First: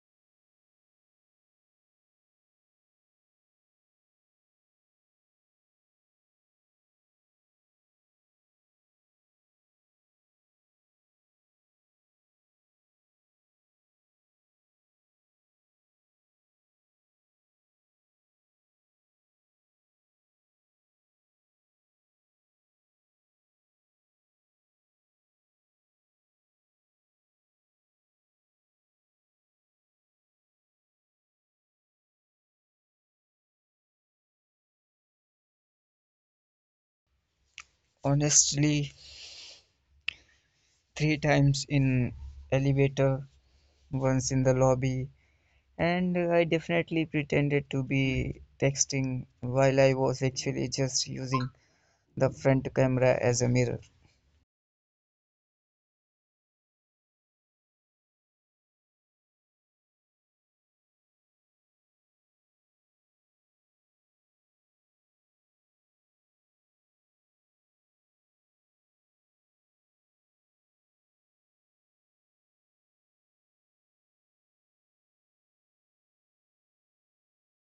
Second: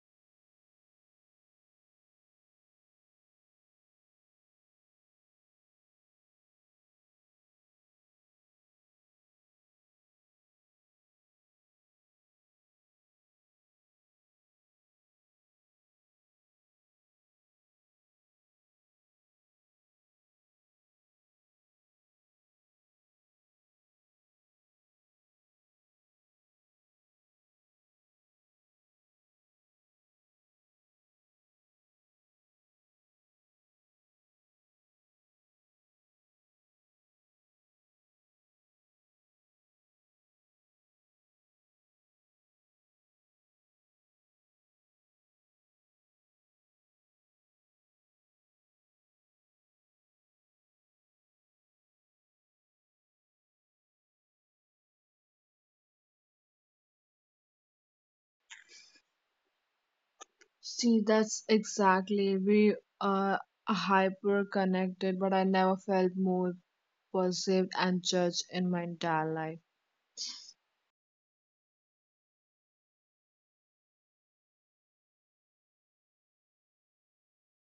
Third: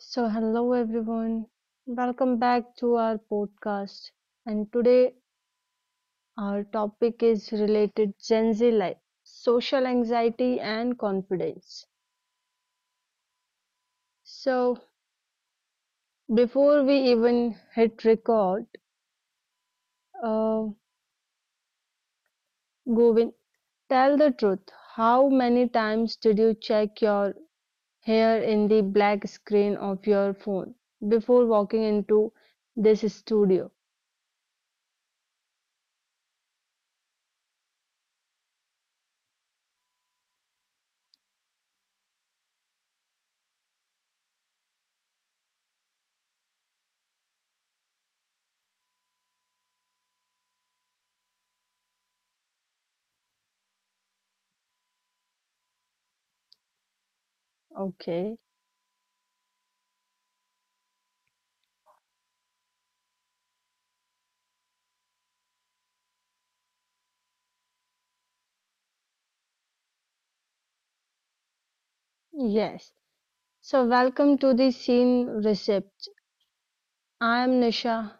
So, hello everyone, welcome back to our podcast. And today, our topic is related Gen Z life, social anxiety, and confidence. So, before we even hit record, uh, Govind, tell the truth. How many times did you check your hair in the black screen of your phone before walking into this studio? Honestly, three times in elevator, once in the lobby, and I definitely pretended to be texting while I was actually just using the front camera as a mirror. Okay, See, that's exactly. We are hyper connected, but I never felt more perceived and judged in my entire life. yes. So, welcome to the Scene Recept. I am Nisha,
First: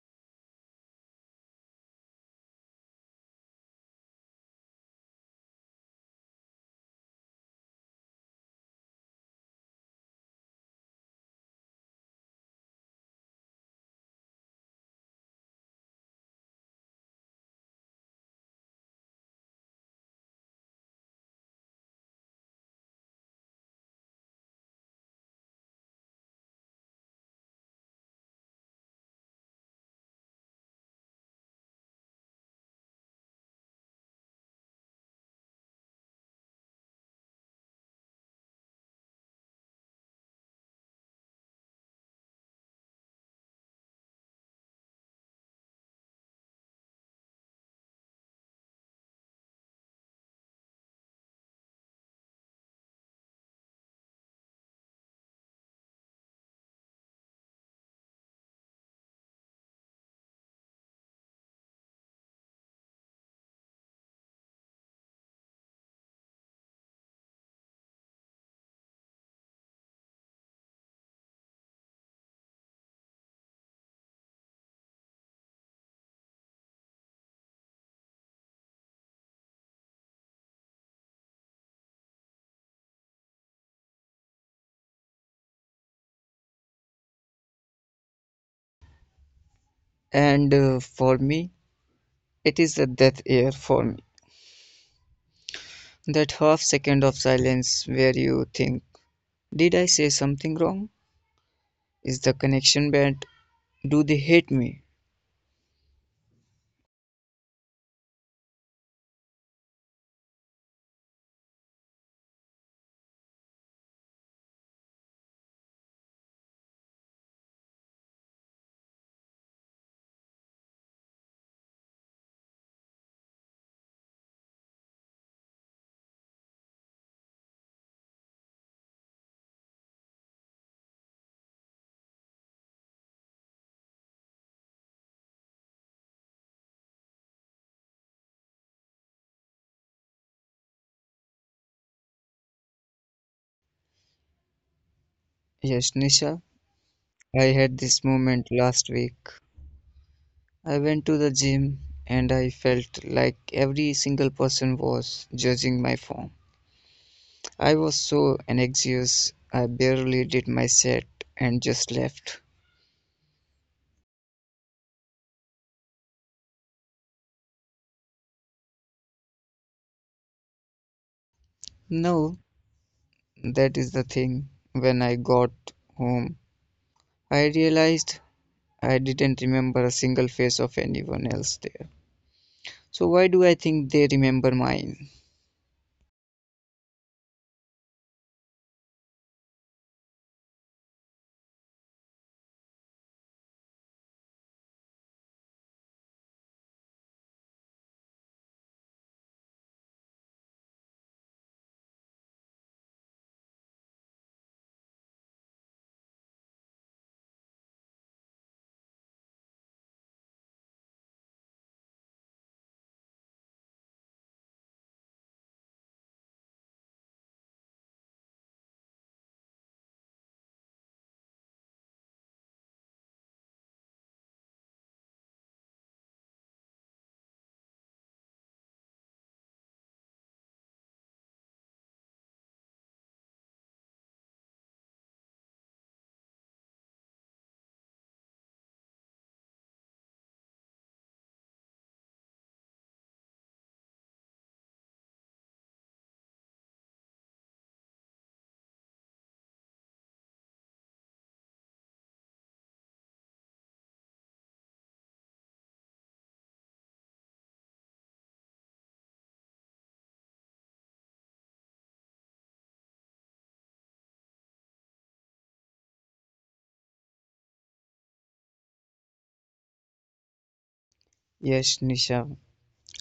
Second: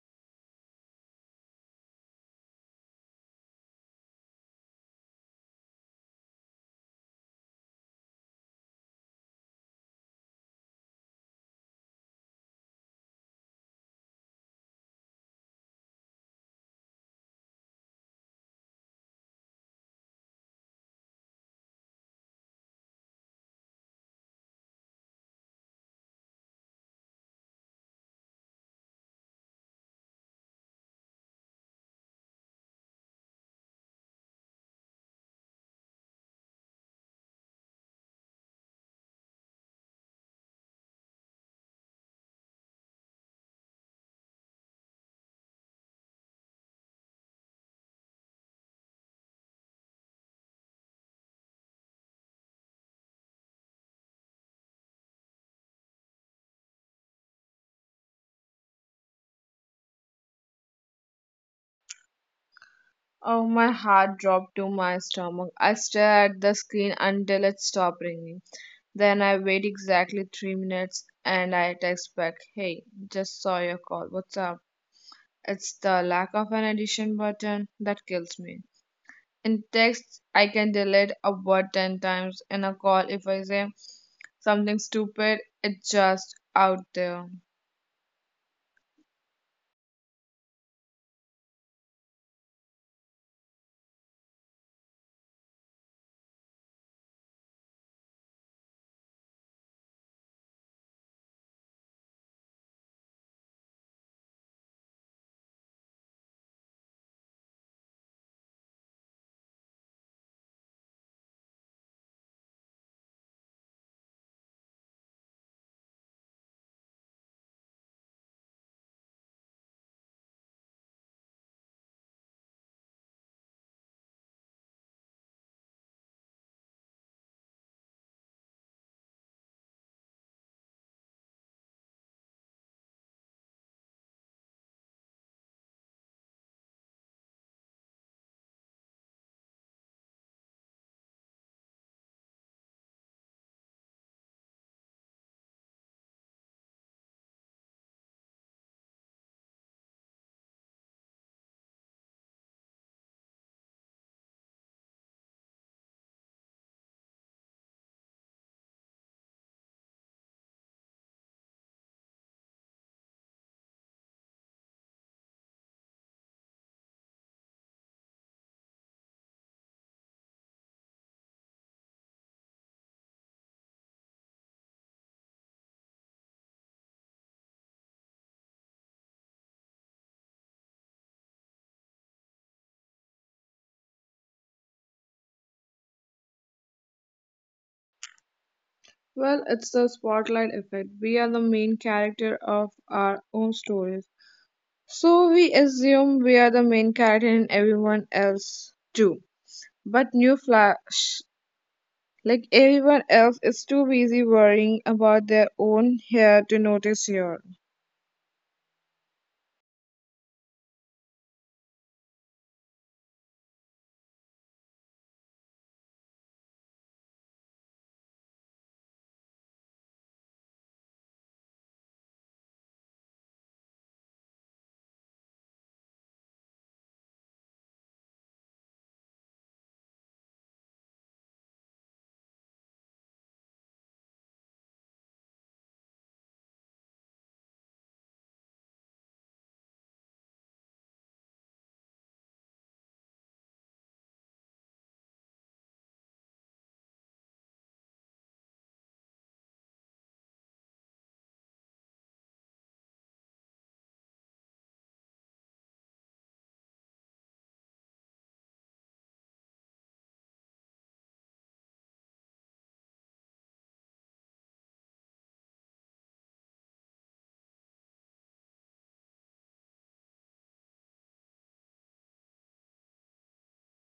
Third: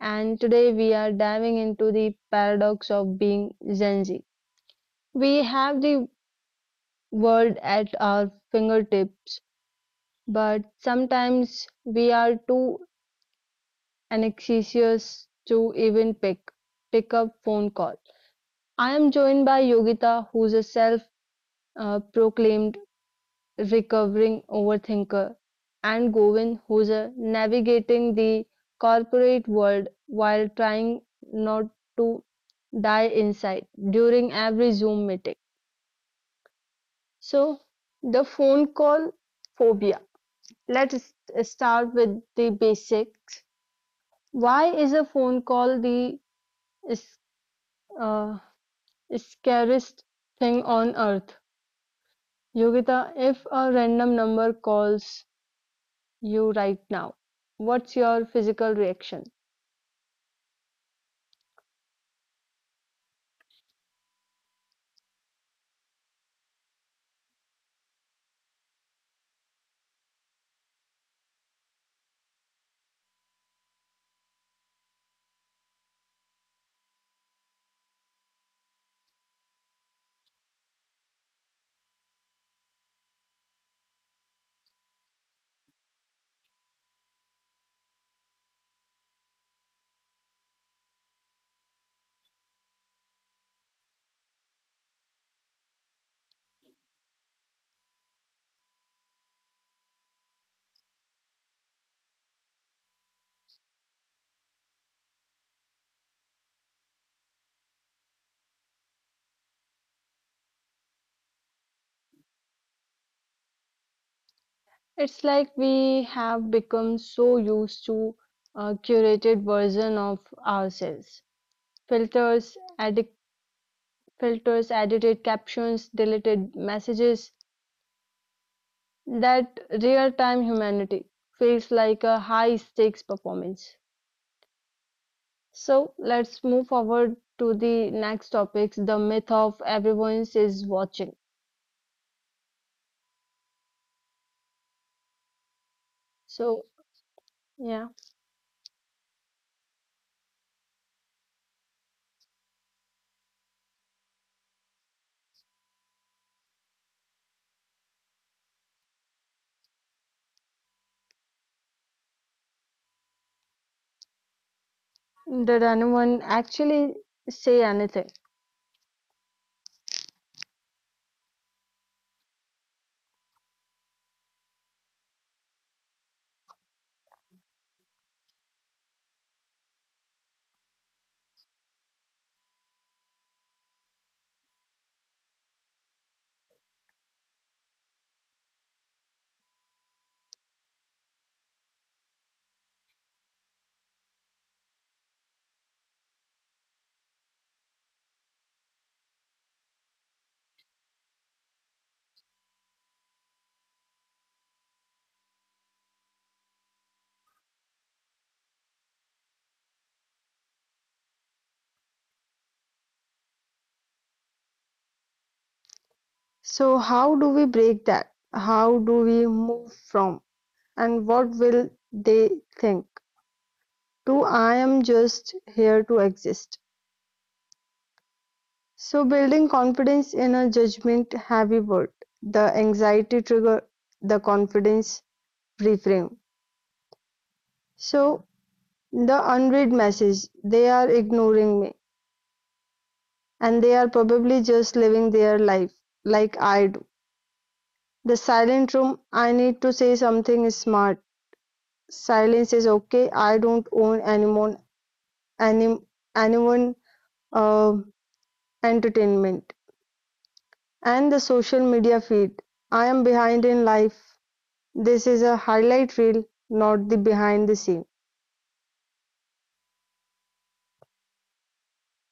and today we are diving into the paradox of being Gen Z. We have the world at our fingertips, but sometimes we are too anxious to even pick up phone call. I am joined by Yogita, who's a self-proclaimed recovering overthinker, and Govind, who's navigating the corporate world while trying not to die inside during every Zoom meeting. So, the phone call phobia. Let's start with the basics. Why is a phone call the uh, scariest thing on earth? Yogita, if a random number calls you right now? What's your physical reaction? Oh, my heart dropped to my stomach. I stared at the screen until it stopped ringing. Then I wait exactly 3 minutes and I text back, "Hey, just saw your call. What's up?" It's the lack of an addition button that kills me. In text, I can delete a word 10 times. In a call, if I say something stupid, it's just out there. And For me, it is a death air for me. That half second of silence where you think, did I say something wrong? Is the connection bad? Do they hate me? It's like we have become so used to a curated version of ourselves. Filters, edit, filters, edited captions, deleted messages. That real-time humanity feels like a high-stakes performance. So let's move forward to the next topics, the myth of everyone is watching. Yes, Nisha. So, I had this moment yeah, last week. I went to the gym and I felt like every single person was judging my form. I was so anxious, I barely did my set and just left. did anyone actually say anything? No, that is the thing. When I got home, I realized I didn't remember a single face of anyone else there. So, why do I think they remember mine? Well, it's the spotlight effect. We are the main character of our own stories, so we assume we are the main character in everyone else too. But new flash, like, everyone else is too busy worrying about their own hair to notice here. So, how do we break that? How do we move from? And what will they think? To I am just here to exist. So, building confidence in a judgment heavy world, the anxiety trigger, the confidence reframe. So, the unread message they are ignoring me, and they are probably just living their life like I do. The silent room I need to say something smart. Silence is okay. I don't own anyone, any, anyone uh, entertainment and the social media feed. I am behind in life. This is a highlight reel, not the behind the scene. Yes, Nisha,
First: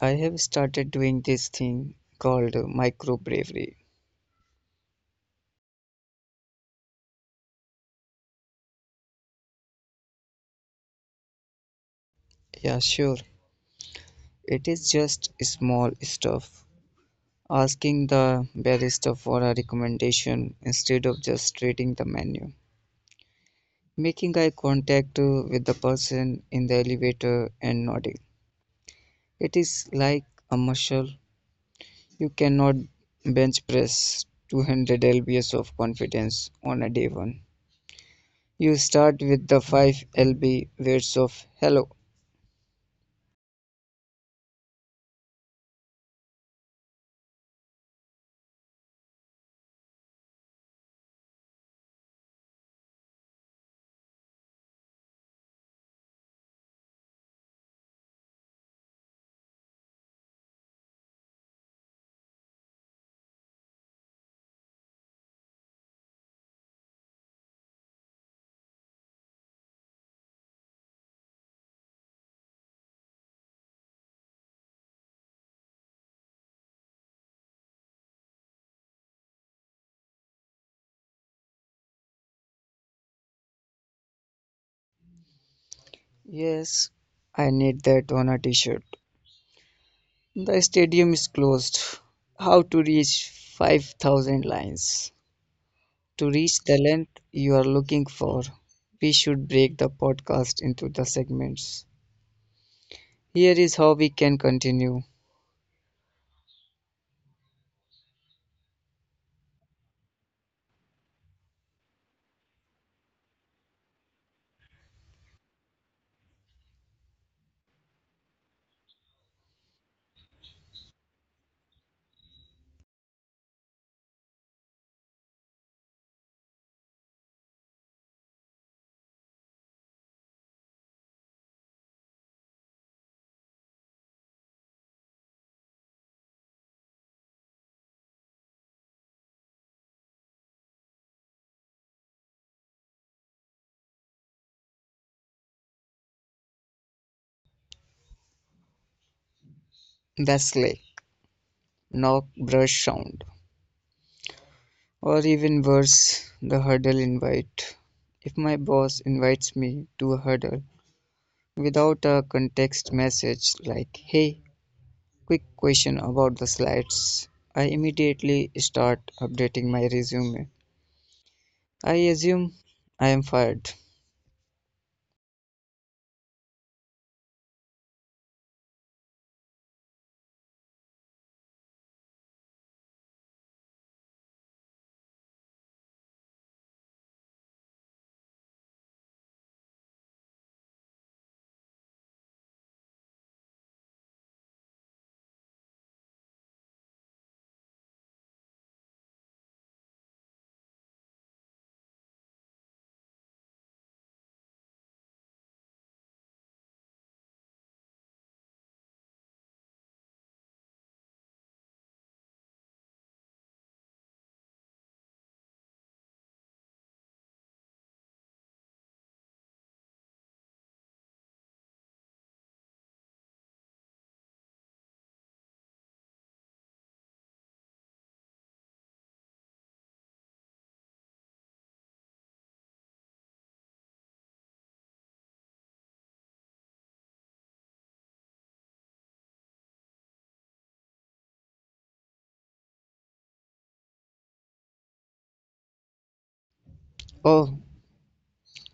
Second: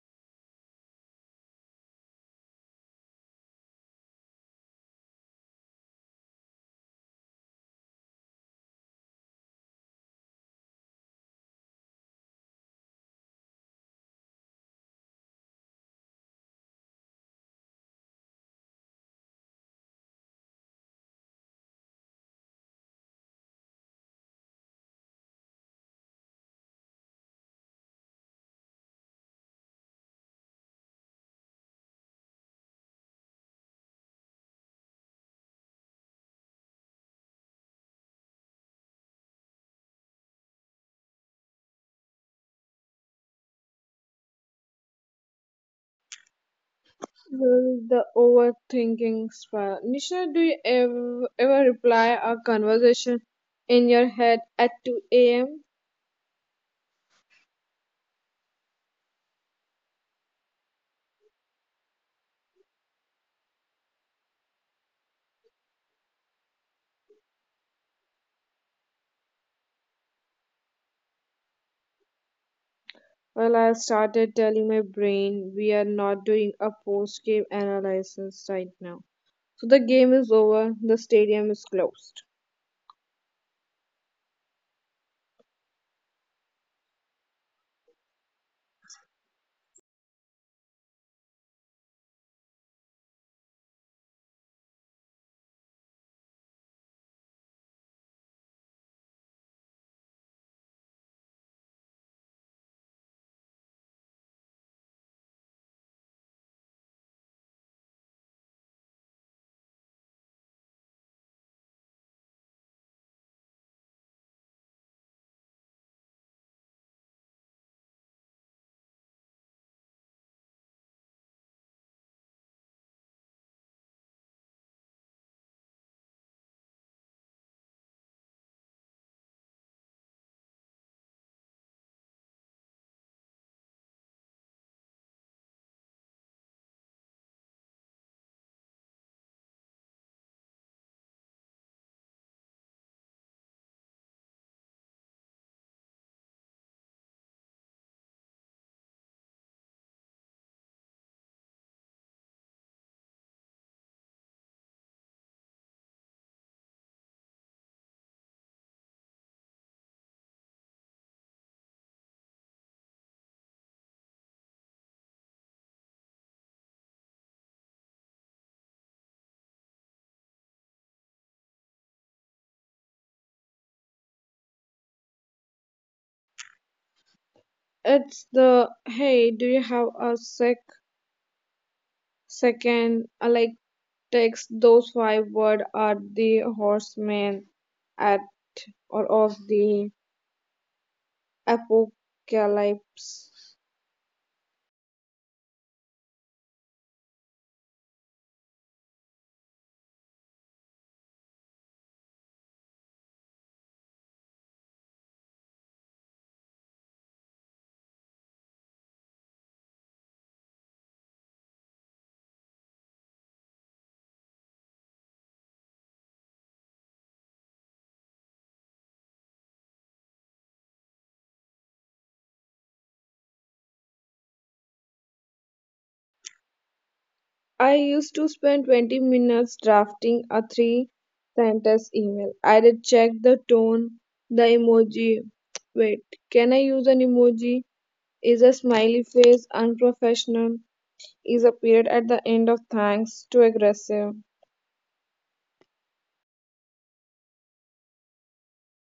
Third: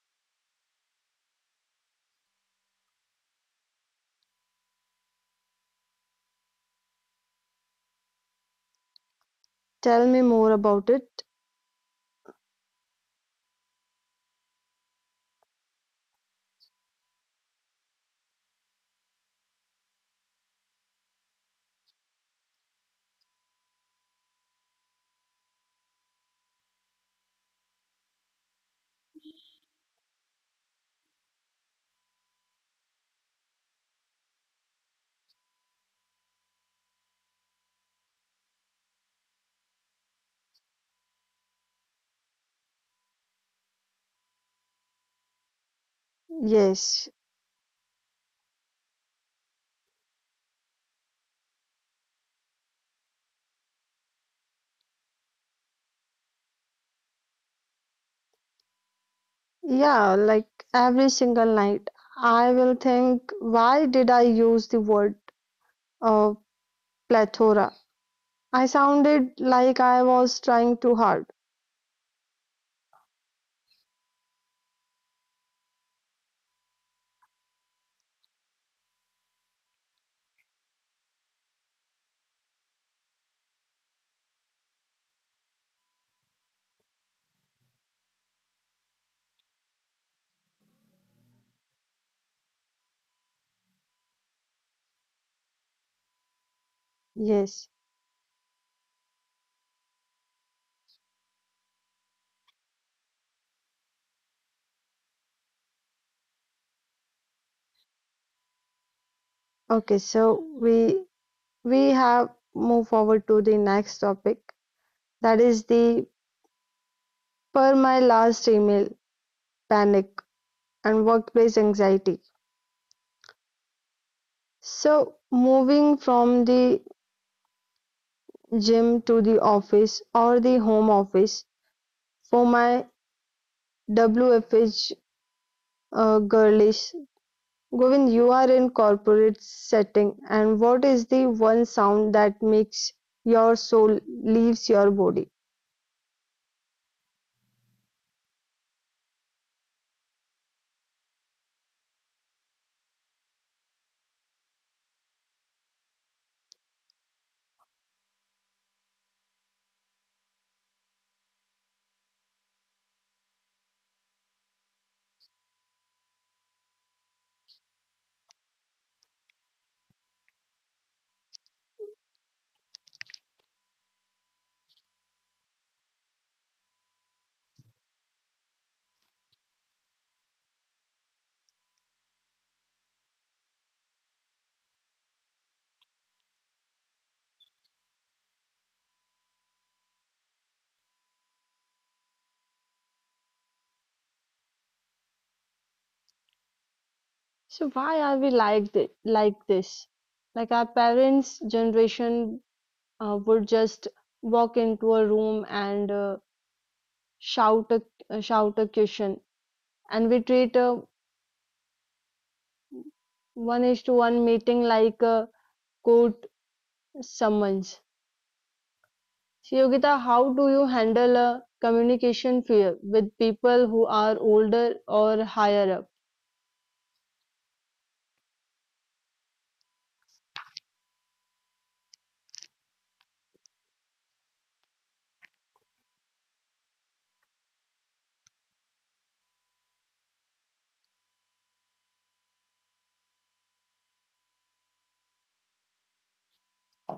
I have started doing this thing called micro bravery. Tell me more about it. Yeah, sure. It is just small stuff. Asking the barista for a recommendation instead of just reading the menu. Making eye contact with the person in the elevator and nodding. It is like a muscle. You cannot bench press 200 lb of confidence on a day one. You start with the 5 lb weights of hello. Yes. Well, the overthinking spiral. Nisha, do you ever reply a conversation in your head at 2 a.m.? Yeah, like every single night, I will think, why did I use the word uh, plethora? I sounded like I was trying too hard. Well, I started telling my brain we are not doing a post game analysis right now. So the game is over, the stadium is closed. Yes, I need that on a t shirt. The stadium is closed. How to reach 5,000 lines? To reach the length Yes. you are looking for, we should break the podcast into the segments. Here is how we can continue Okay, so we have moved forward to the next topic, that is the per my last email panic and workplace anxiety. So moving from the gym to the office or the home office, for my wfh girlish. Govind, you are in corporate setting, and what is the one sound that makes your soul leaves your body? the sleigh, knock, brush sound, or even worse, the hurdle invite. If my boss invites me to a hurdle without a context message like, hey, quick question about the slides, I immediately start updating my resume. I assume I am fired. It's the, "Hey, do you have a second? I like text those five words are the horsemen at or of the apocalypse. So why are we like like this? Like our parents' generation would just walk into a room and shout a shout a question, and we treat a one is to one meeting like a court summons. So Yogita, how do you handle a communication fear with people who are older or higher I up? used to spend 20 minutes drafting a three sentence email. I did check the tone, the emoji. Wait, can I use an emoji? Is a smiley face unprofessional? Is a period at the end of thanks too aggressive? Oh,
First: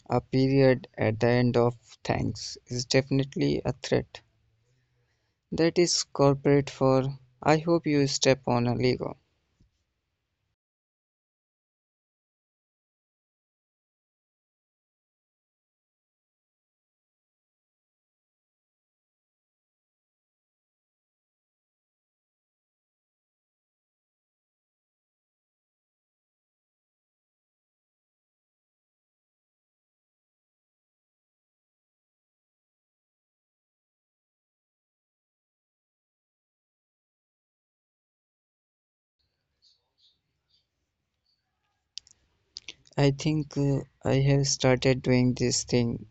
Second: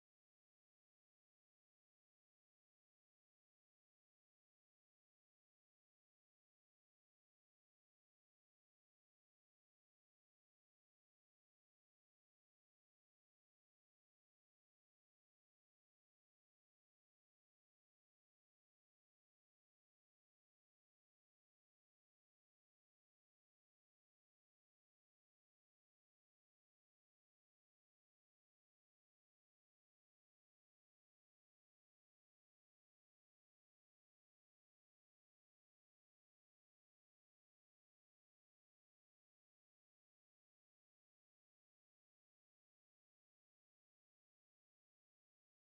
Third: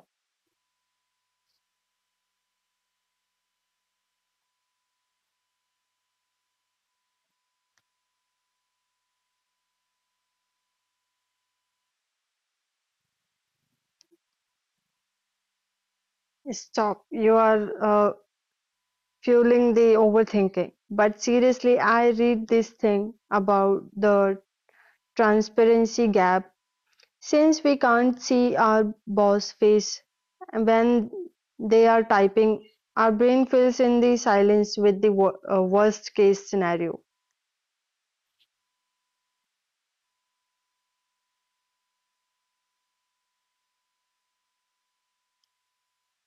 a period at the end of thanks is definitely a threat. That is corporate for I hope you step on a Lego. Stop. You are fueling the overthinking. But seriously, I read this thing about the transparency gap, since we can't see our boss face when they are typing, our brain fills in the silence with the worst case scenario. I think I have started doing this thing.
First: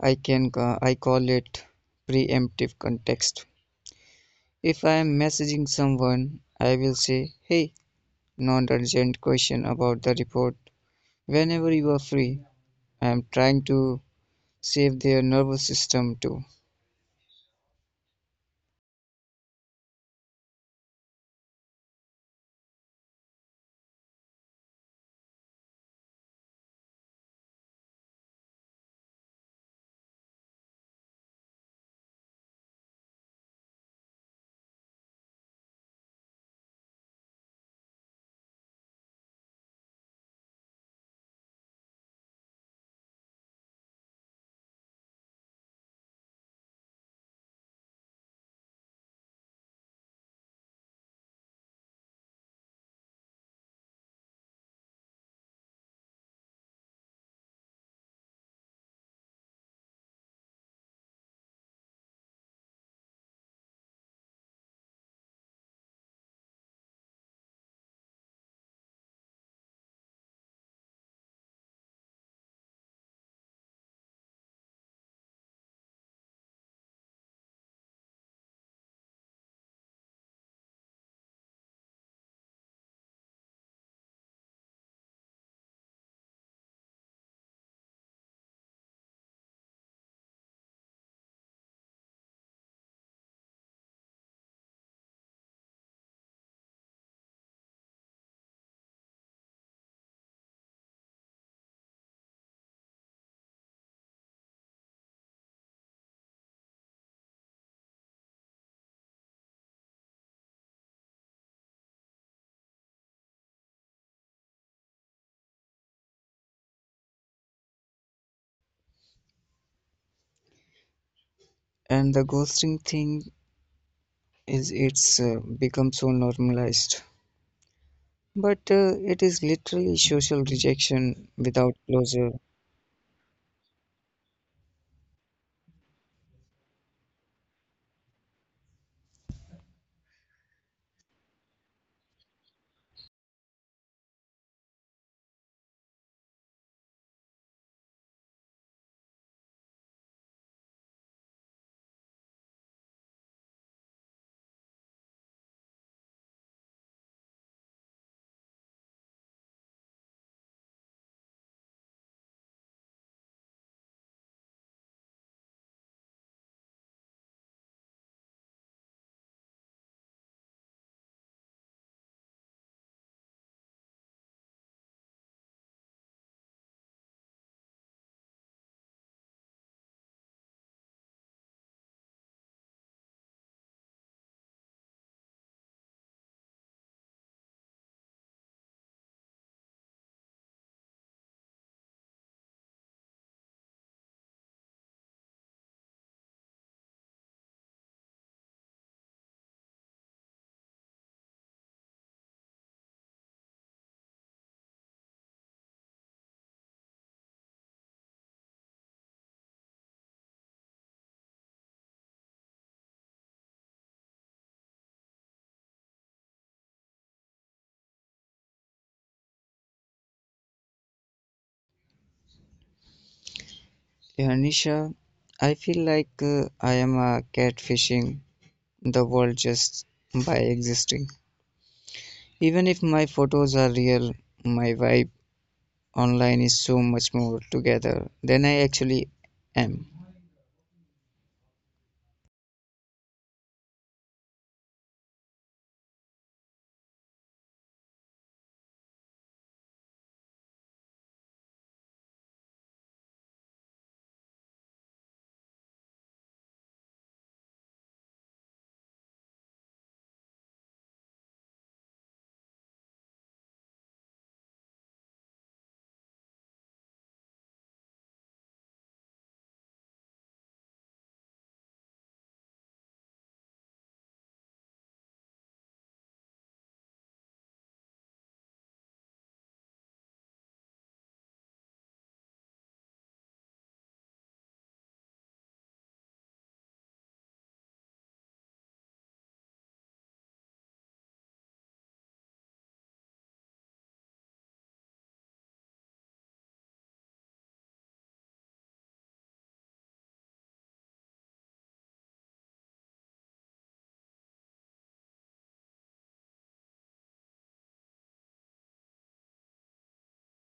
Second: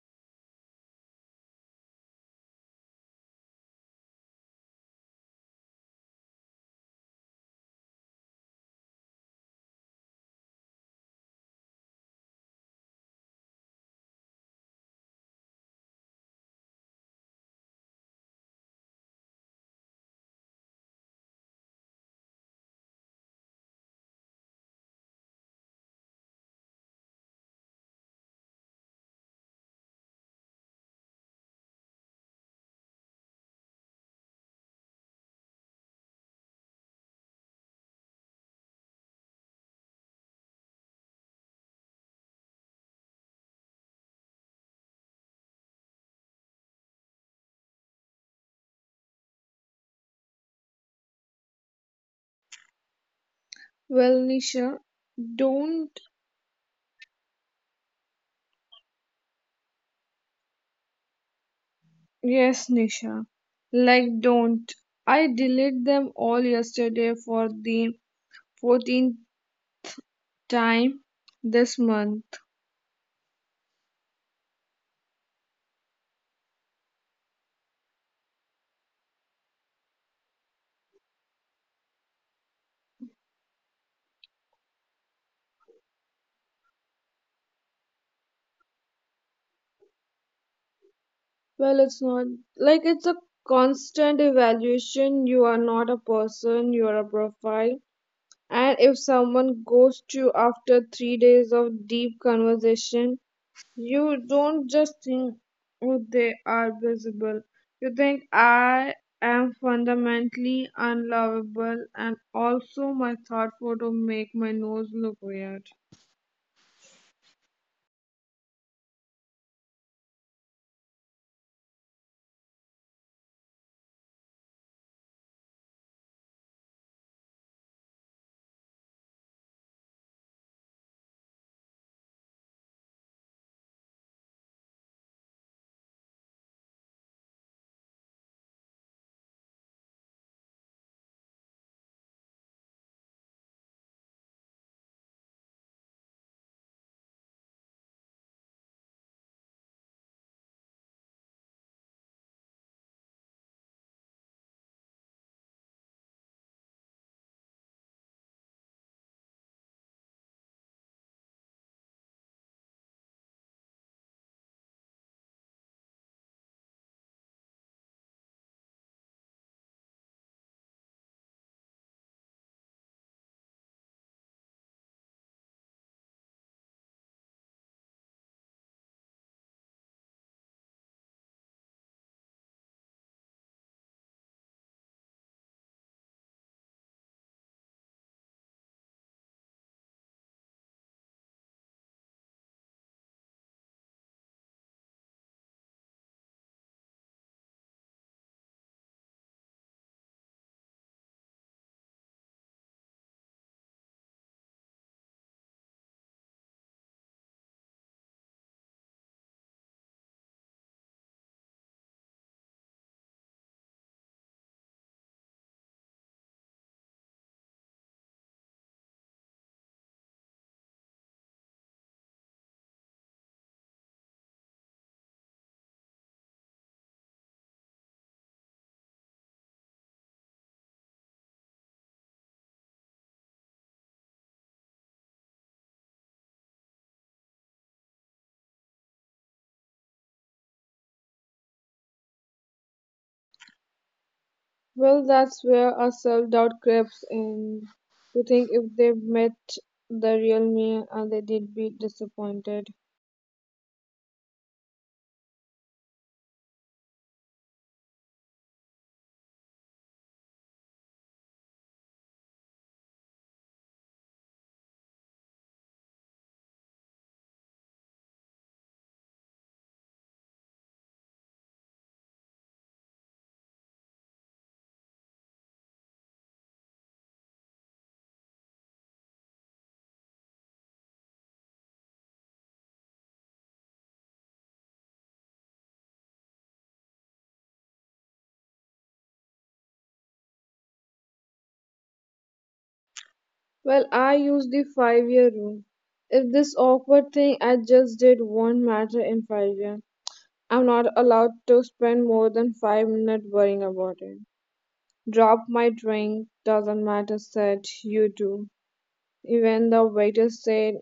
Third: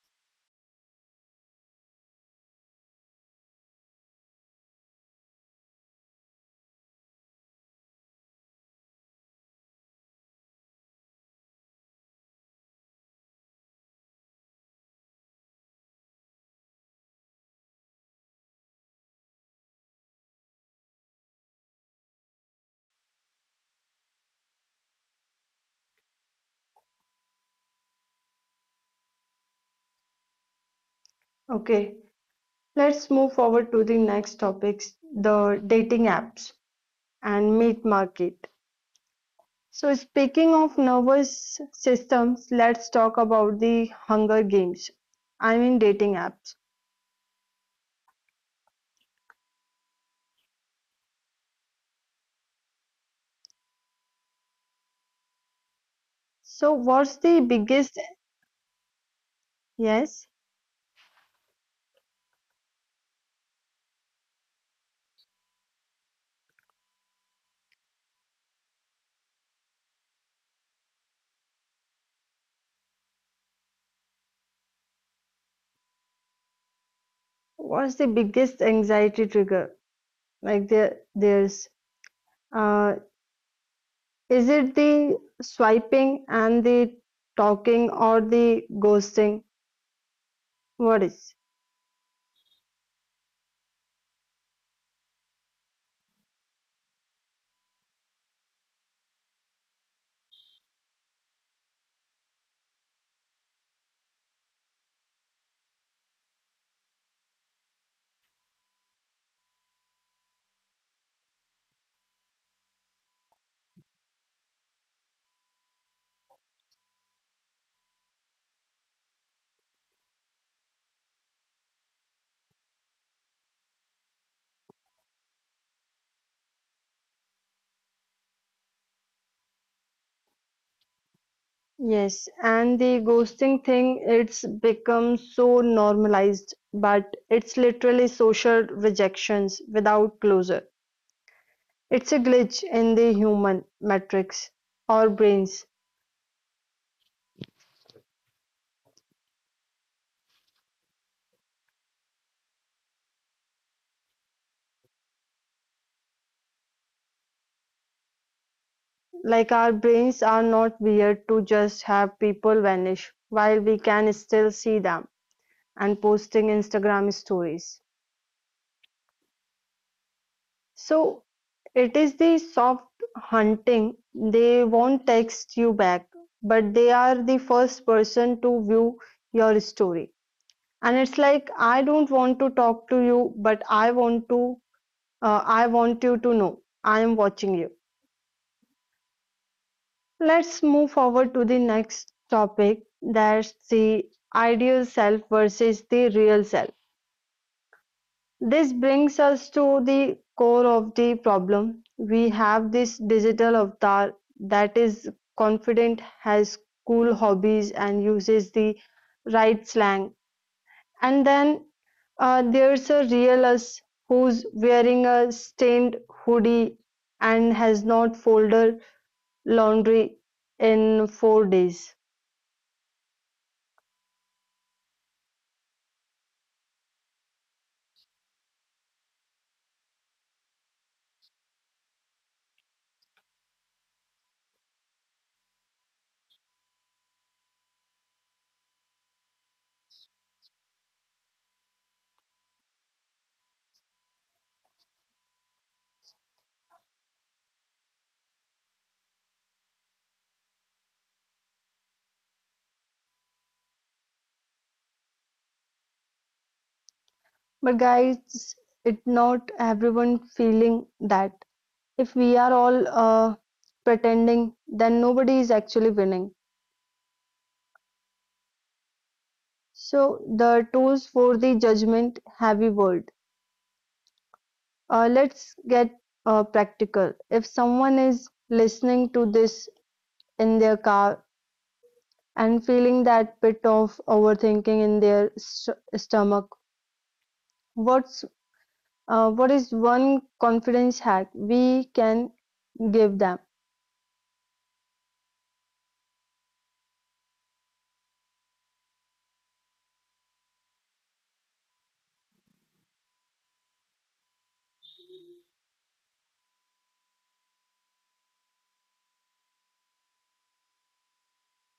I call it preemptive context. If I am messaging someone, I will say, "Hey, non-urgent question about the report. Whenever you are free, I am trying to save their nervous system too." Okay, let's move forward to the next topics, the dating apps and meet market. So speaking of nervous systems, let's talk about the hunger games, I mean dating apps. Well, Nisha, So don't. what's the biggest, yes. Yes, Nisha. Like, don't. I deleted them all yesterday for the 14th time this month. What's the biggest anxiety trigger? Like uh, is it the swiping and the talking or the ghosting? What is? Well, it's not like it's a constant evaluation. You are not a person, you are a profile. And if someone goes to you after 3 days of deep conversation, you don't just think, oh, they are visible. You think, I am fundamentally unlovable, and also my thought photo make my nose look weird. And the ghosting thing is it's become so normalized, but it is literally social rejection without Yes, closure. and the ghosting thing, it's become so normalized, but it's literally social rejections without closure. It's a glitch in the human matrix or brains. Like our brains are not weird to just have people vanish while we can still see them and posting Instagram stories. So it is the soft hunting. They won't text you back, but they are the first person to view your story. And it's like I don't want to talk to you, but I want to. I want you to know I am watching you. Let's move forward to the next topic, that's the ideal self versus the real self. This brings us to the core of the problem. We have this digital avatar that is confident, has cool hobbies, and uses the right slang. And then there's a real us who's wearing a stained hoodie and has not folded laundry in 4 days. Yeah, Nisha, I feel like I am catfishing the world just by existing. Even if my photos are real, my vibe online is so much more together than I actually am. Well, that's where our self-doubt creeps in. To think if they met the real me, and they did be disappointed. But guys, it not everyone feeling that if we are all pretending, then nobody is actually winning. So the tools for the judgment heavy world. Let's get practical. If someone is listening to this in their car and feeling that bit of overthinking in their stomach, what's what is one confidence hack we can give them? Well, I used the five-year rule. If this awkward thing I just did won't matter in 5 years, I'm not allowed to spend more than 5 minutes worrying about it. Drop my drink, doesn't matter, said you do. Even the waiter said,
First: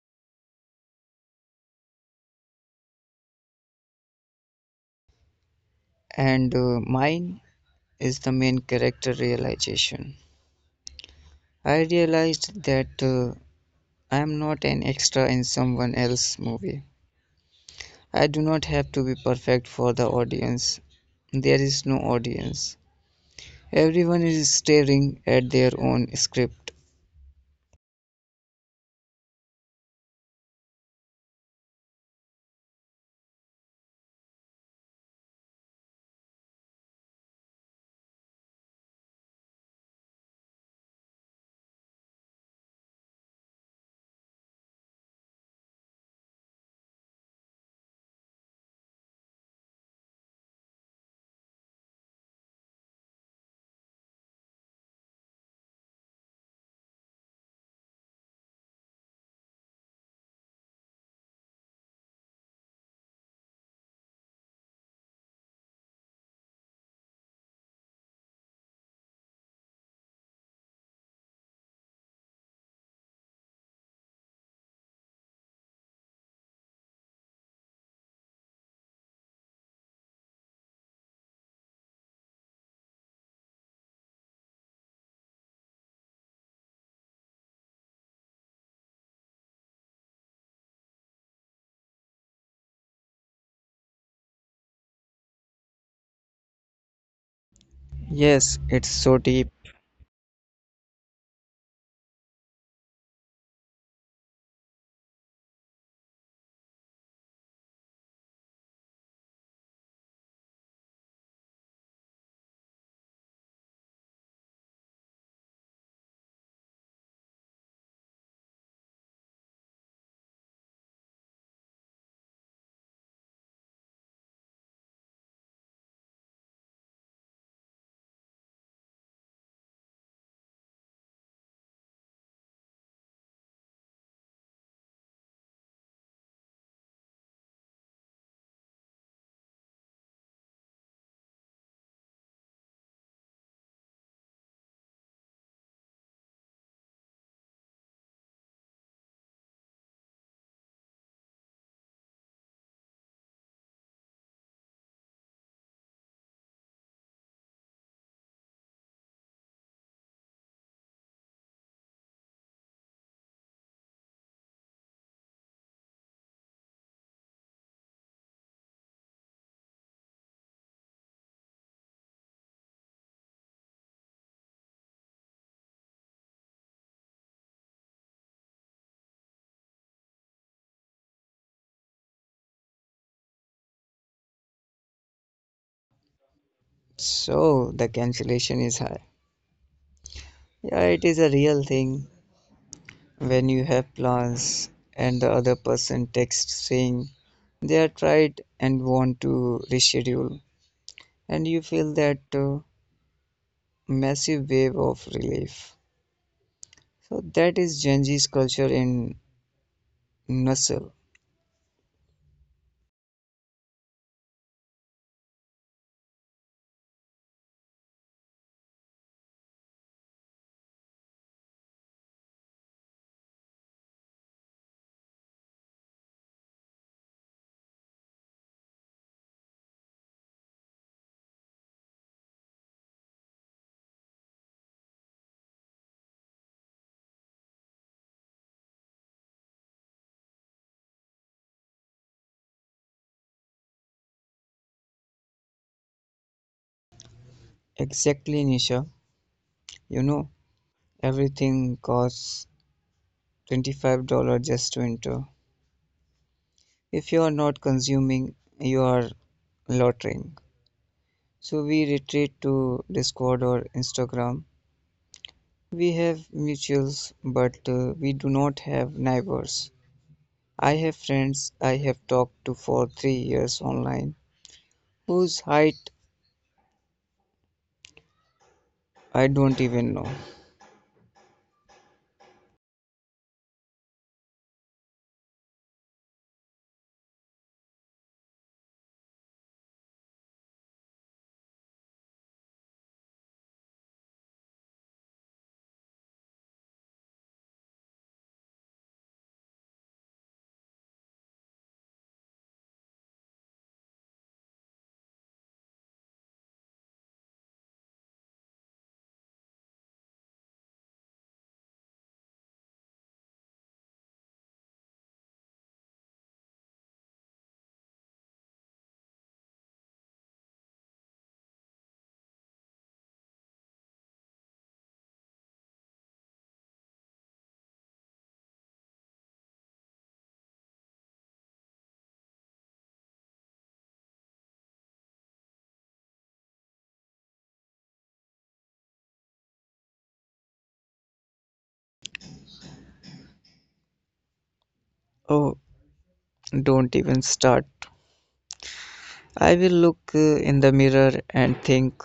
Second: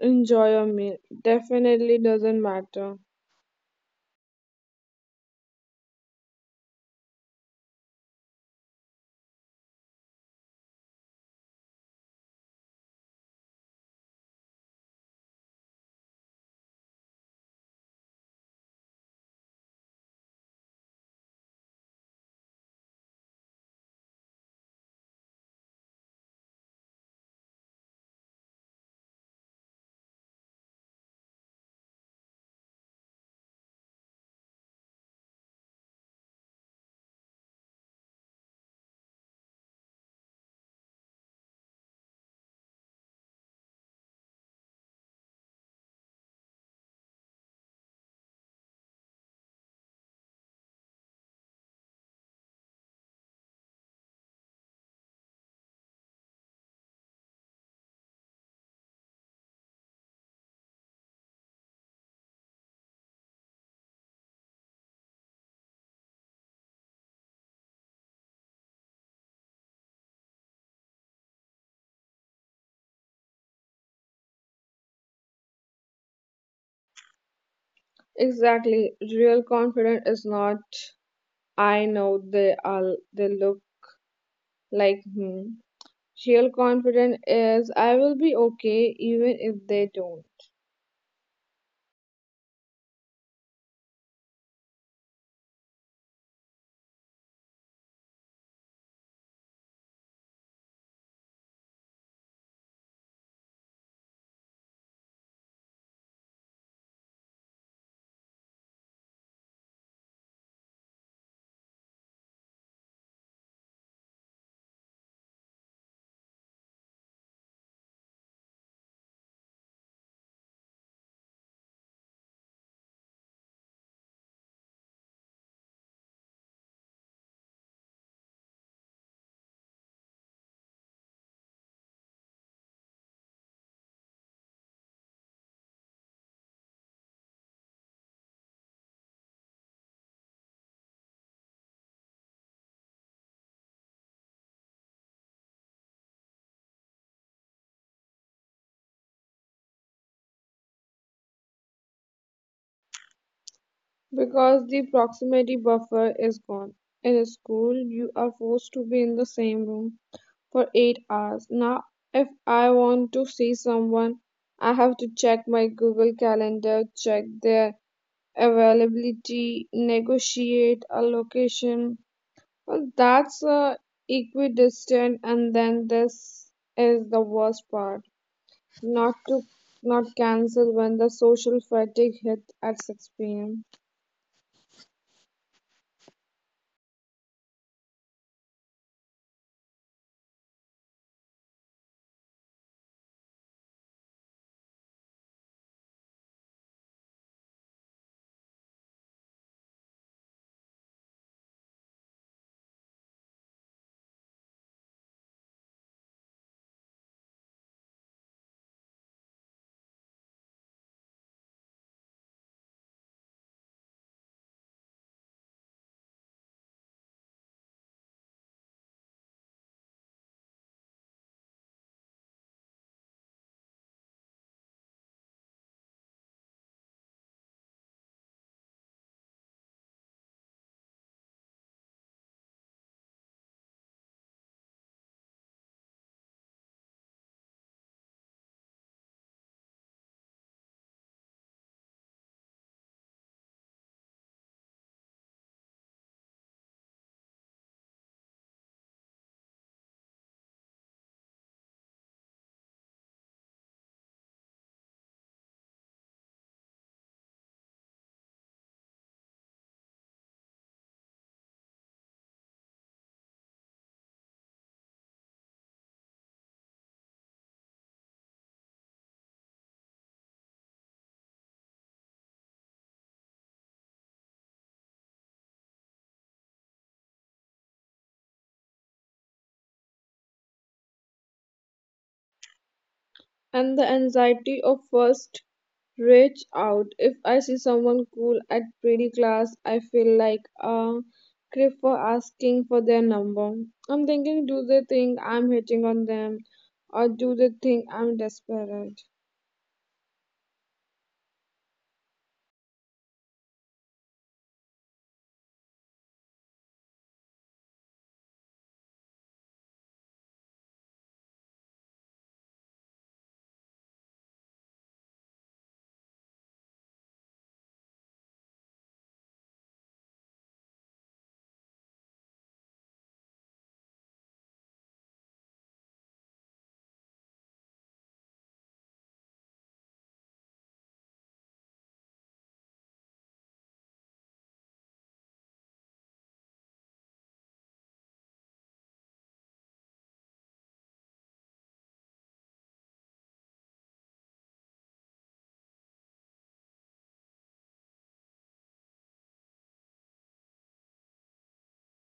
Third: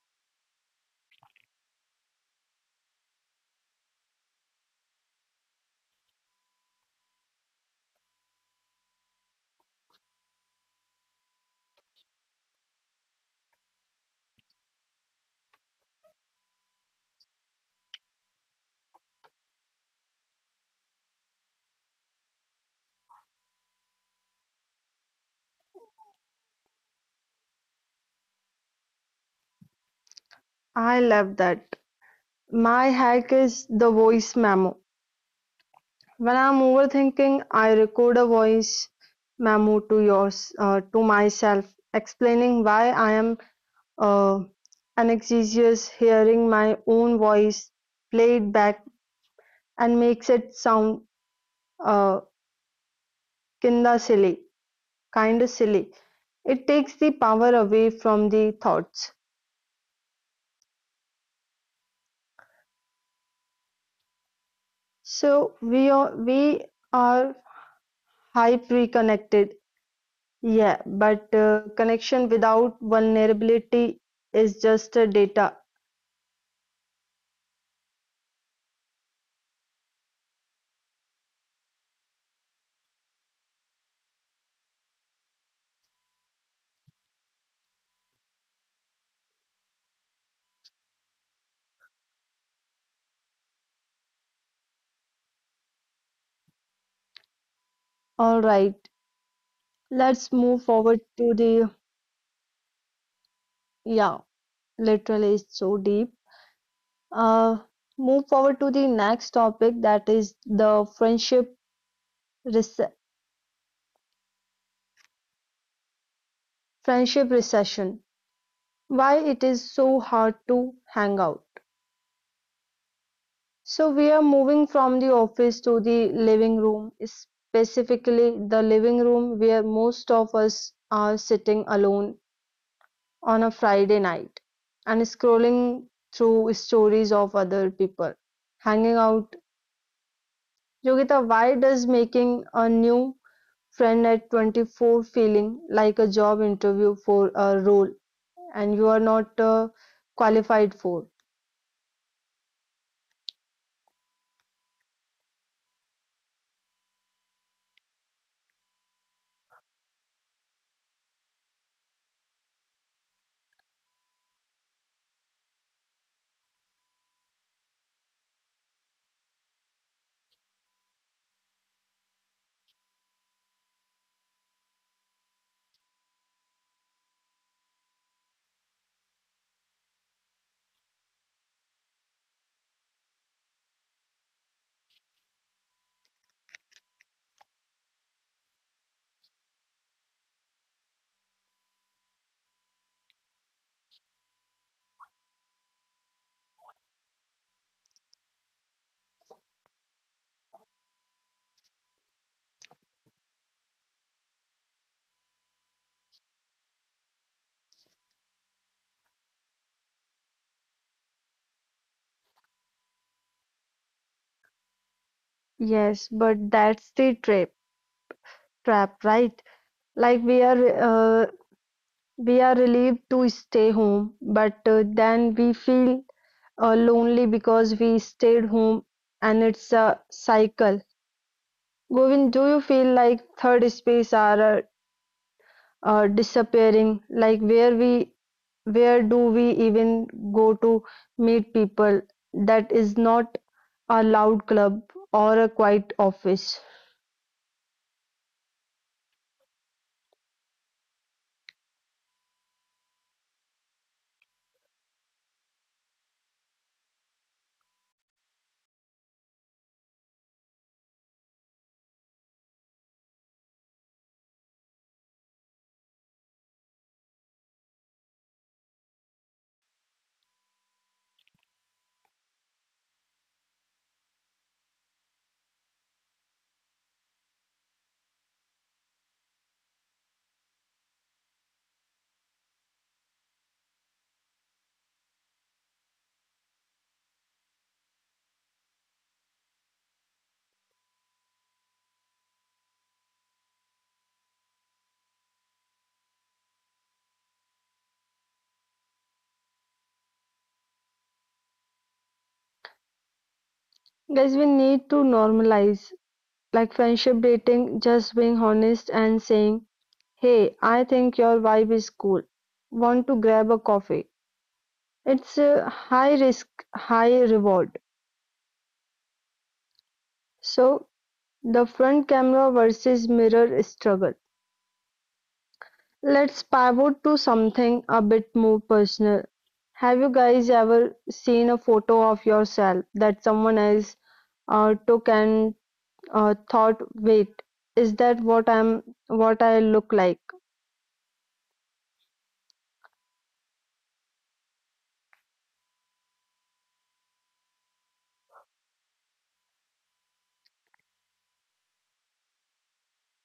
enjoy your meal, definitely doesn't matter. And Mine is the main character realization. I realized that I am not an extra in someone else's movie. I do not have to be perfect for the audience. There is no audience. Everyone is staring at their own script. I love that. My hack is the voice memo. When I'm overthinking, I record a voice memo to yours to myself, explaining why I am uh, anxious, hearing my own voice played back and makes it sound uh, kinda silly, kinda silly. It takes the power away from the thoughts. So we are high pre-connected. Yeah, but connection without vulnerability is just a data. Exactly. Real confidence is not I know they are they look like me. Real confidence is I will be okay even if they don't. Yes, All it's right, so deep. let's move forward to the, yeah, literally it's so deep. Uh, Move forward to the next topic that is the friendship rece friendship recession. Why it is so hard to hang out. So we are moving from the office to the living room, specifically the living room where most of us are sitting alone on a Friday night and scrolling through stories of other people hanging out. Yogita, why does making a new friend at 24 feeling like a job interview for a role and you are not qualified for? Because the proximity buffer is gone. In a school you are forced to be in the same room for 8 hours. Now if I want to see someone I have to check my Google Calendar, check their availability, negotiate a location. Well, that's equidistant, and then this is the worst part. Not to not cancel when the social fatigue hit at 6 p.m. So the cancellation is high. Yeah, it is a real thing. When you have plans and the other person texts saying they are tried and want to reschedule, and you feel that massive wave of relief. So that is Gen Z's culture in Nussel. Yes, but that's the trap, right? Like we are relieved to stay home, but then we feel lonely because we stayed home, and it's a cycle. Govind, do you feel like third space are disappearing? Like where do we even go to meet people? That is not a loud club or a quiet office. Exactly, Nisha. You know, everything costs $25 just to enter. If you are not consuming, you are lottering. So we retreat to Discord or Instagram. We have mutuals, but we do not have neighbors. I have friends I have talked to for 3 years online, whose height I don't even know. And the anxiety of first reach out. If I see someone cool at pretty class, I feel like a creep for asking for their number. I'm thinking, do they think I'm hitting on them, or do they think I'm desperate? Guys, we need to normalize like friendship dating, just being honest and saying, "Hey, I think your vibe is cool. Want to grab a coffee?" It's a high risk, high reward. So the front camera versus mirror struggle. Let's pivot to something a bit more personal. Have you guys ever seen a photo of yourself that someone else took and thought, "Wait, is that what what I look like? Oh, don't even start. I will look in the mirror and think,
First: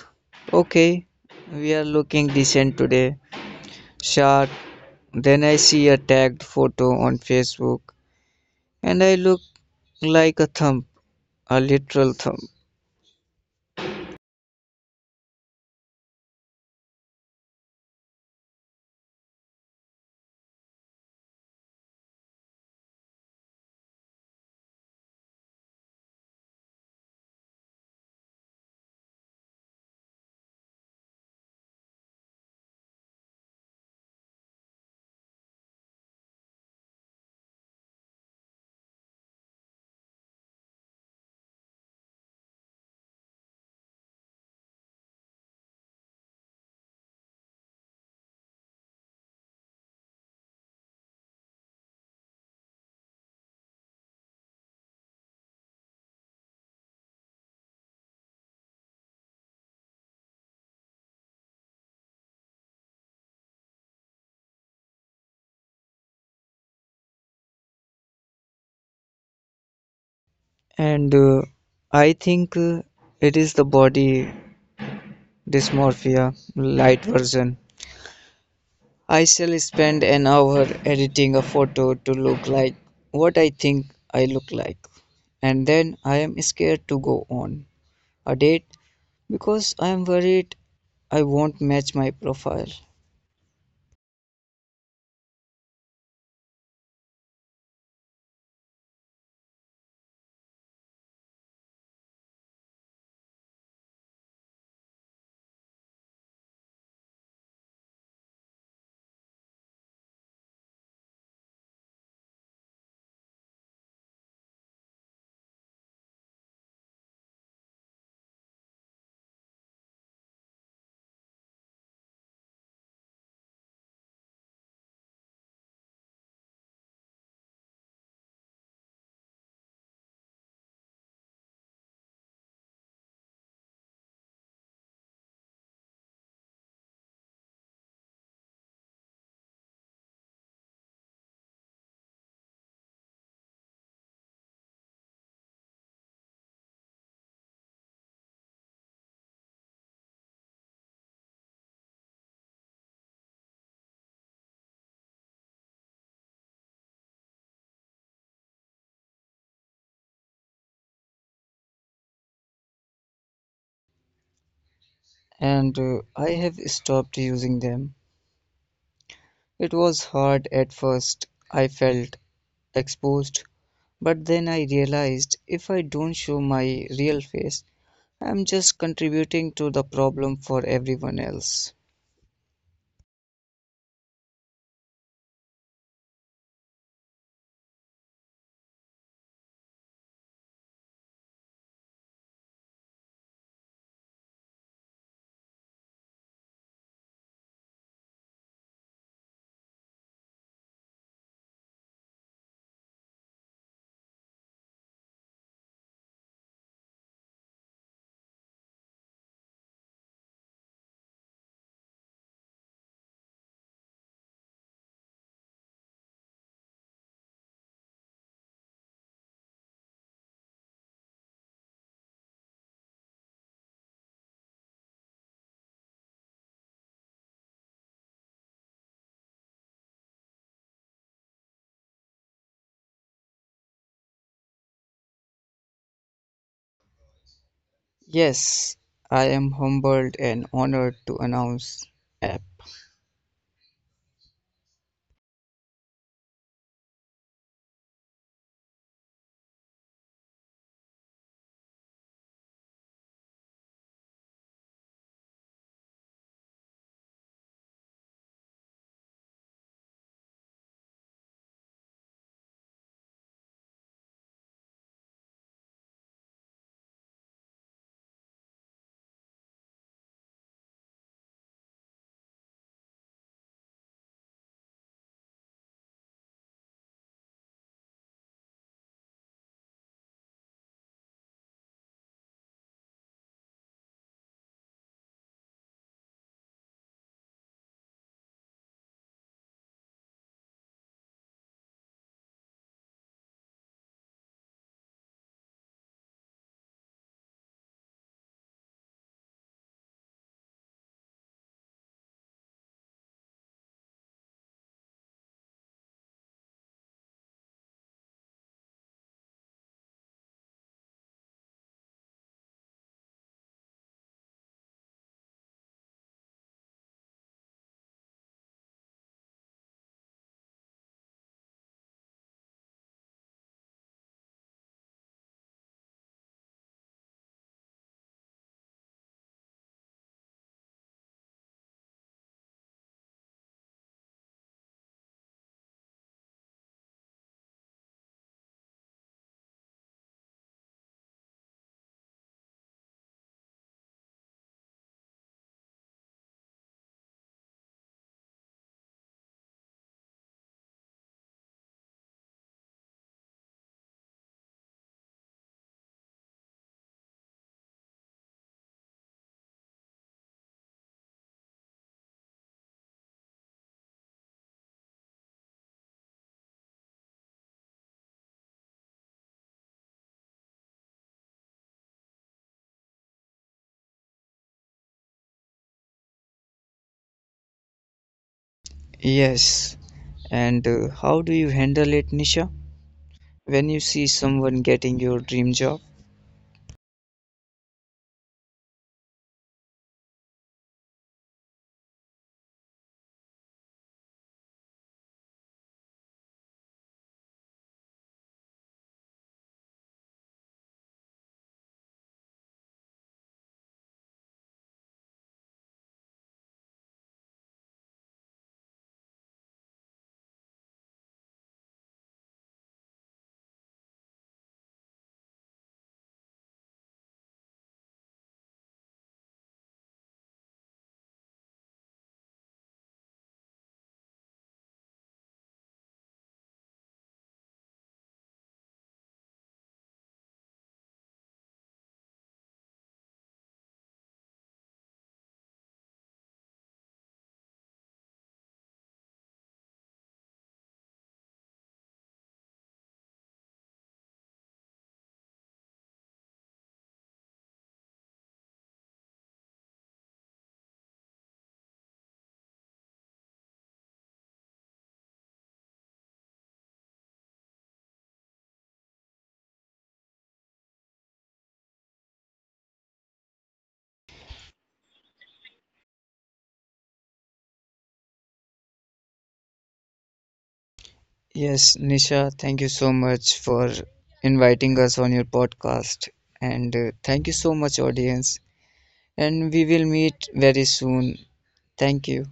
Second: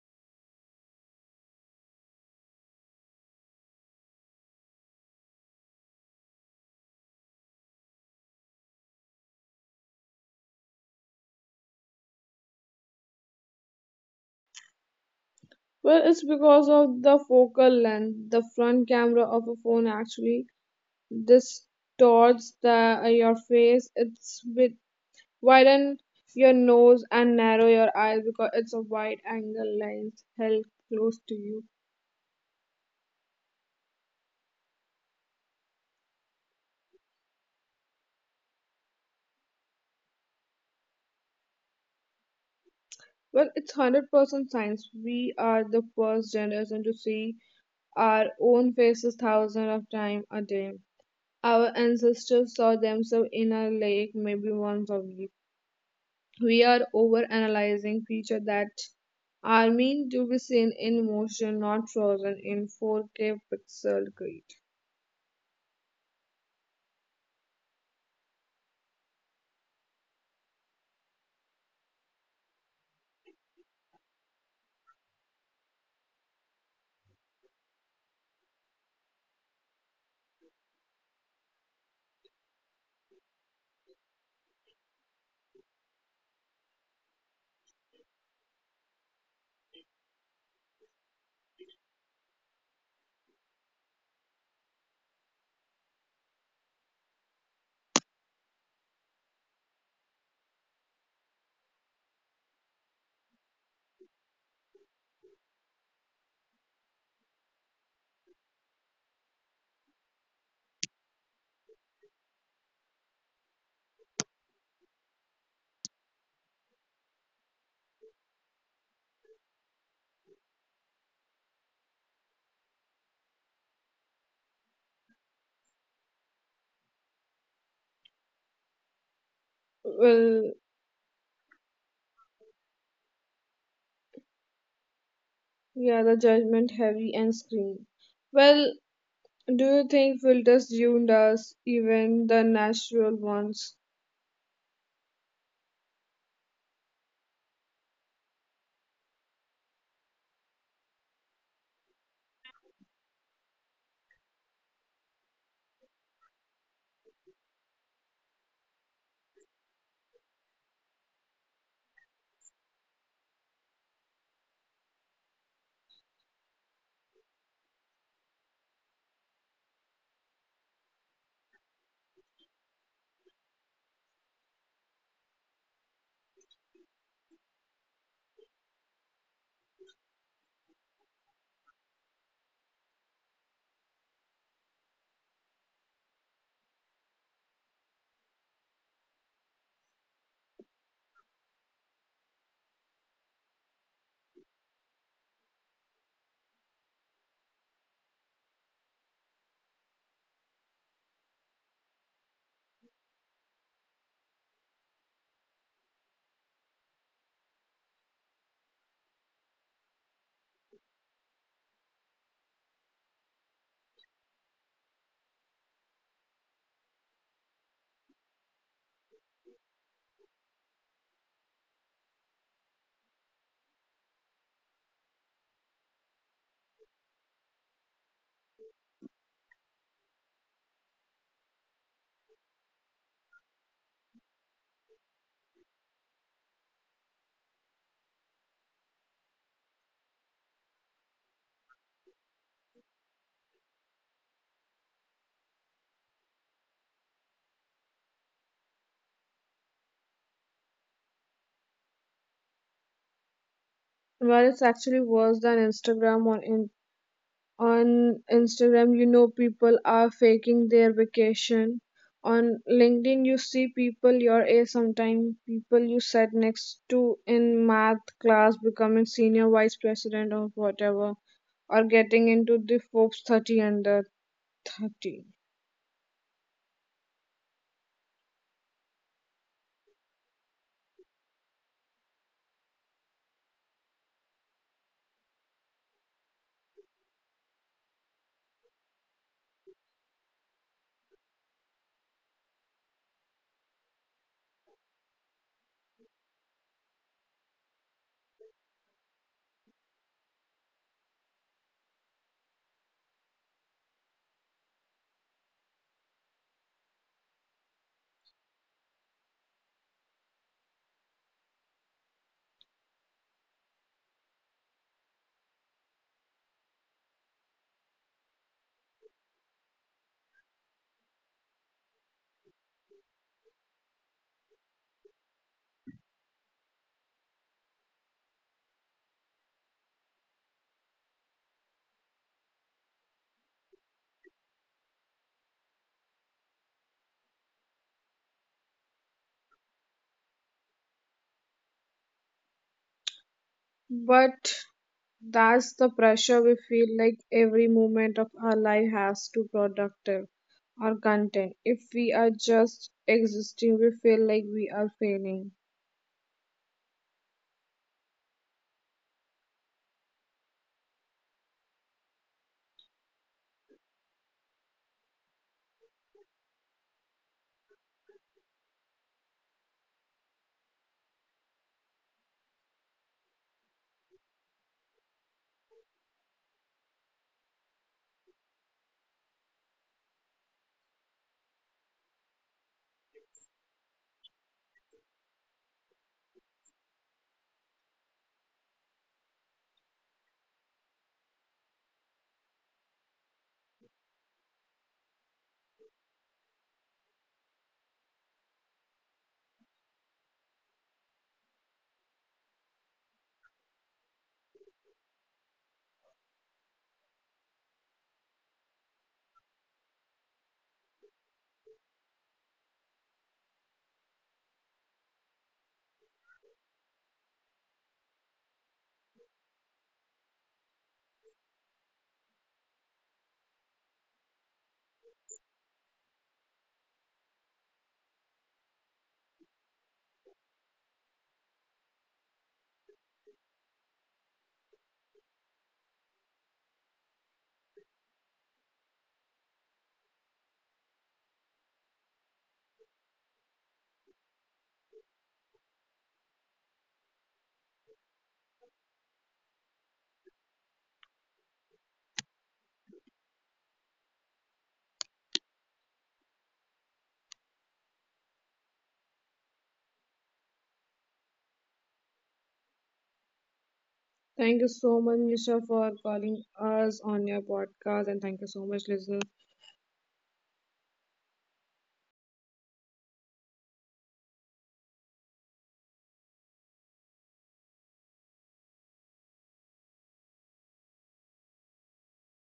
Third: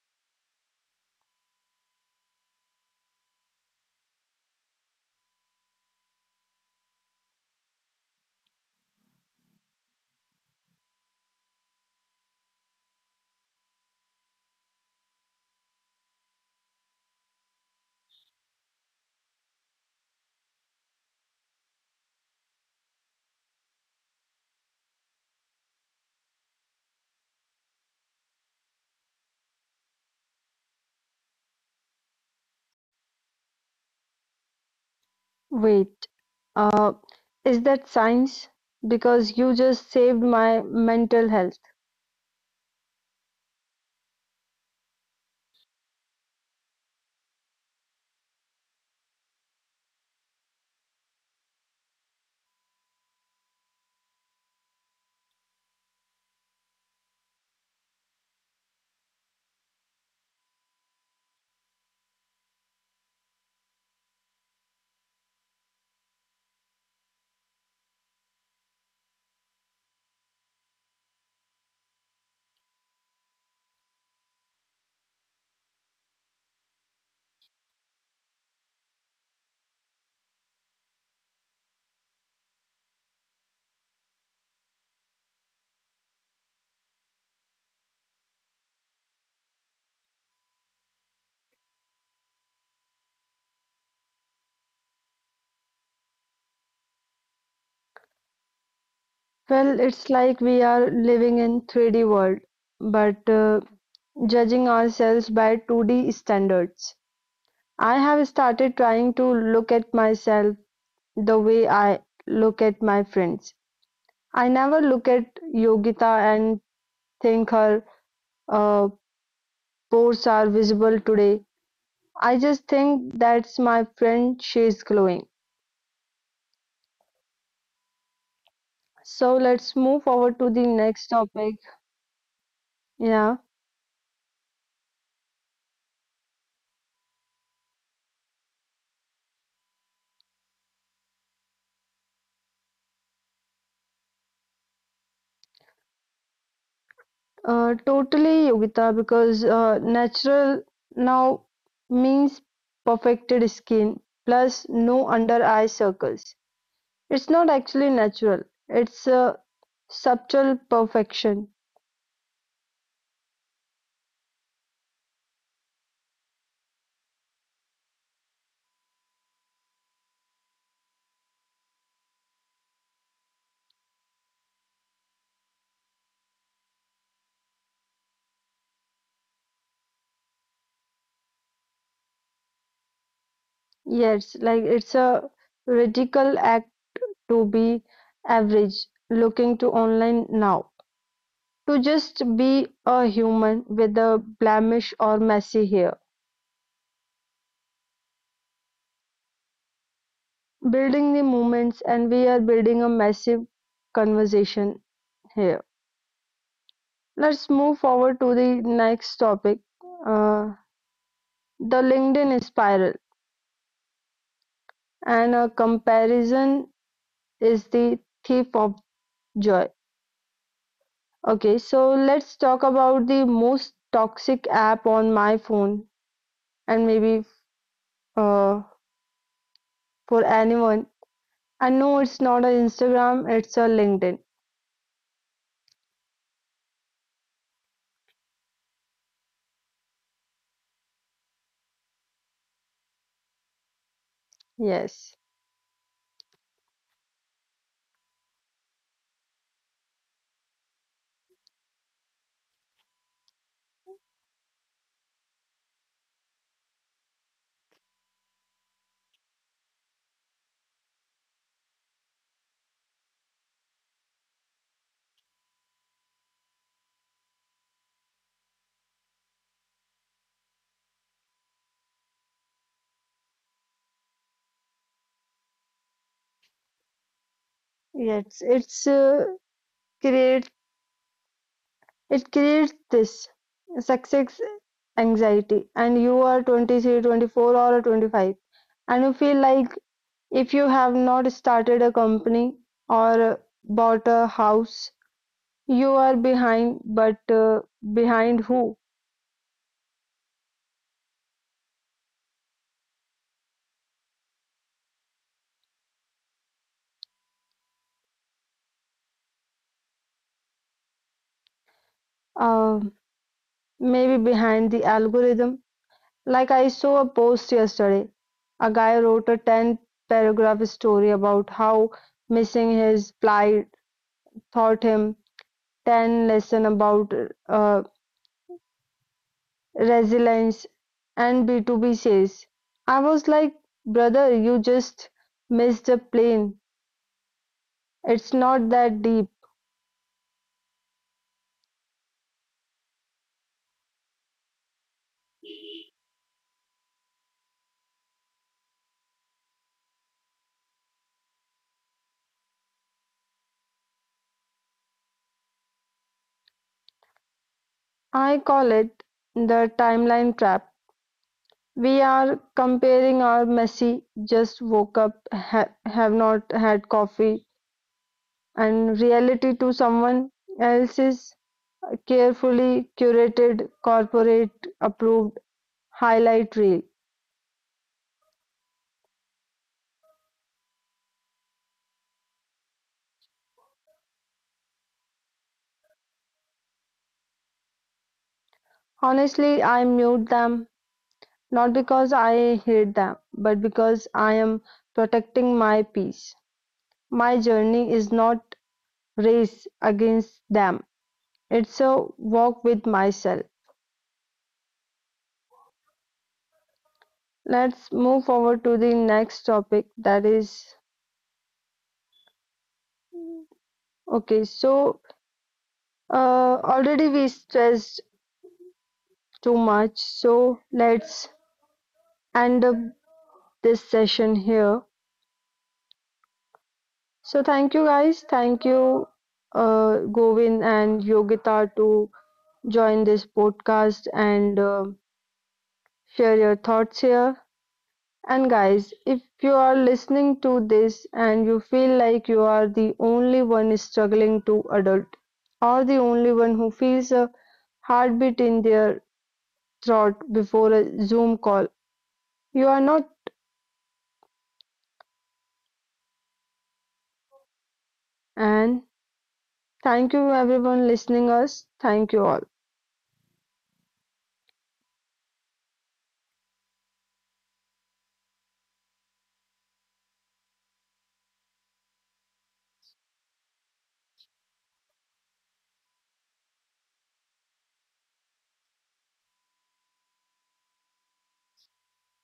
okay, we are looking decent today, sharp. Then I see a tagged photo on Facebook and I look like a thump, a literal thump. Well, it's because of the focal length. The front camera of a phone actually distorts the your face. It's with widen your nose and narrow your eyes because it's a wide angle lens held close to you. Wait, uh, is that science? Because you just saved my mental health." Well, it's 100% science. We are the first generation to see our own faces thousands of times a day. Our ancestors saw themselves in a lake maybe once a week. We are over analyzing features that are meant to be seen in motion, not frozen in 4K pixel grid. And I think it is the body dysmorphia, light version. I shall spend an hour editing a photo to look like what I think I look like. And then I am scared to go on a date because I'm worried I won't match my profile. Well, it's like we are living in 3D world, but judging ourselves by 2D standards. I have started trying to look at myself the way I look at my friends. I never look at Yogita and think her uh, pores are visible today. I just think that's my friend, she's glowing. So let's move forward to Well, the next topic. Yeah, yeah, the judgment heavy and screen. Well, do you think filters ruined us, even the natural ones? Totally Yogita, because natural now means perfected skin plus no under eye circles. It's not actually natural. It's Subtle perfection, And I have stopped using them. It was hard at first. I felt exposed, but then I realized if I don't show my real face, I'm just contributing to the problem for everyone else. yes, like it's a radical act to be average, looking to online now, to just be a human with a blemish or messy hair. Building the movements, and we are building a massive conversation here. Let's move forward to the next topic, uh, the LinkedIn spiral, and a comparison is the thief of joy. Okay, so let's talk about the most toxic app on my phone and maybe uh, for anyone. I know it's not a Instagram, it's a LinkedIn. Yes, I am humbled and honored to announce app. Yes, Well, it's actually worse than Instagram or in on Instagram, you know, people are faking their vacation. On LinkedIn, you see people your age, sometimes people you sat next to in math class becoming senior vice president or whatever, or getting into the Forbes 30 under 30. yes, it's create it creates this success anxiety, and you are 23, 24, or 25, and you feel like if you have not started a company or bought a house, you are behind, but behind who? Uh, Maybe behind the algorithm. Like I saw a post yesterday. A guy wrote a 10 paragraph story about how missing his plight taught him 10 lesson about uh, resilience and B2B sales. I was like, brother, you just missed the plane. It's not that deep. But that's the pressure we feel like every moment of our life has to productive or content. If we are just existing, we feel like we are failing. I call it the timeline trap. We are comparing our messy, just woke up, have not had coffee, and reality to someone else's carefully curated, corporate approved highlight reel. Yes. And How do you handle it, Nisha, when you see someone getting your dream job? Honestly, I mute them not because I hate them, but because I am protecting my peace. My journey is not race against them, it's a walk with myself. Let's move forward to the next topic that is, okay, so already we stressed too much, so let's end up this session here. So thank you guys, thank you Govin and Yogita to join this podcast and share your thoughts here. And guys, if you are listening to this and you feel like you are the only one struggling to adult or the only one who feels a heartbeat in their throat before a Zoom call. You are not. And thank you everyone listening us. Thank you all. Thank you so much, Nisha, for calling us on your podcast, and thank you so much, listener, Yes, Nisha, thank you so much for inviting us on your podcast. And Thank you so much, audience. And we will meet very soon. Thank you.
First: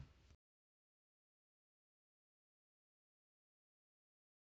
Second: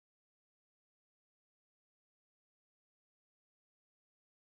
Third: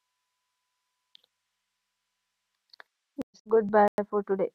Goodbye for today.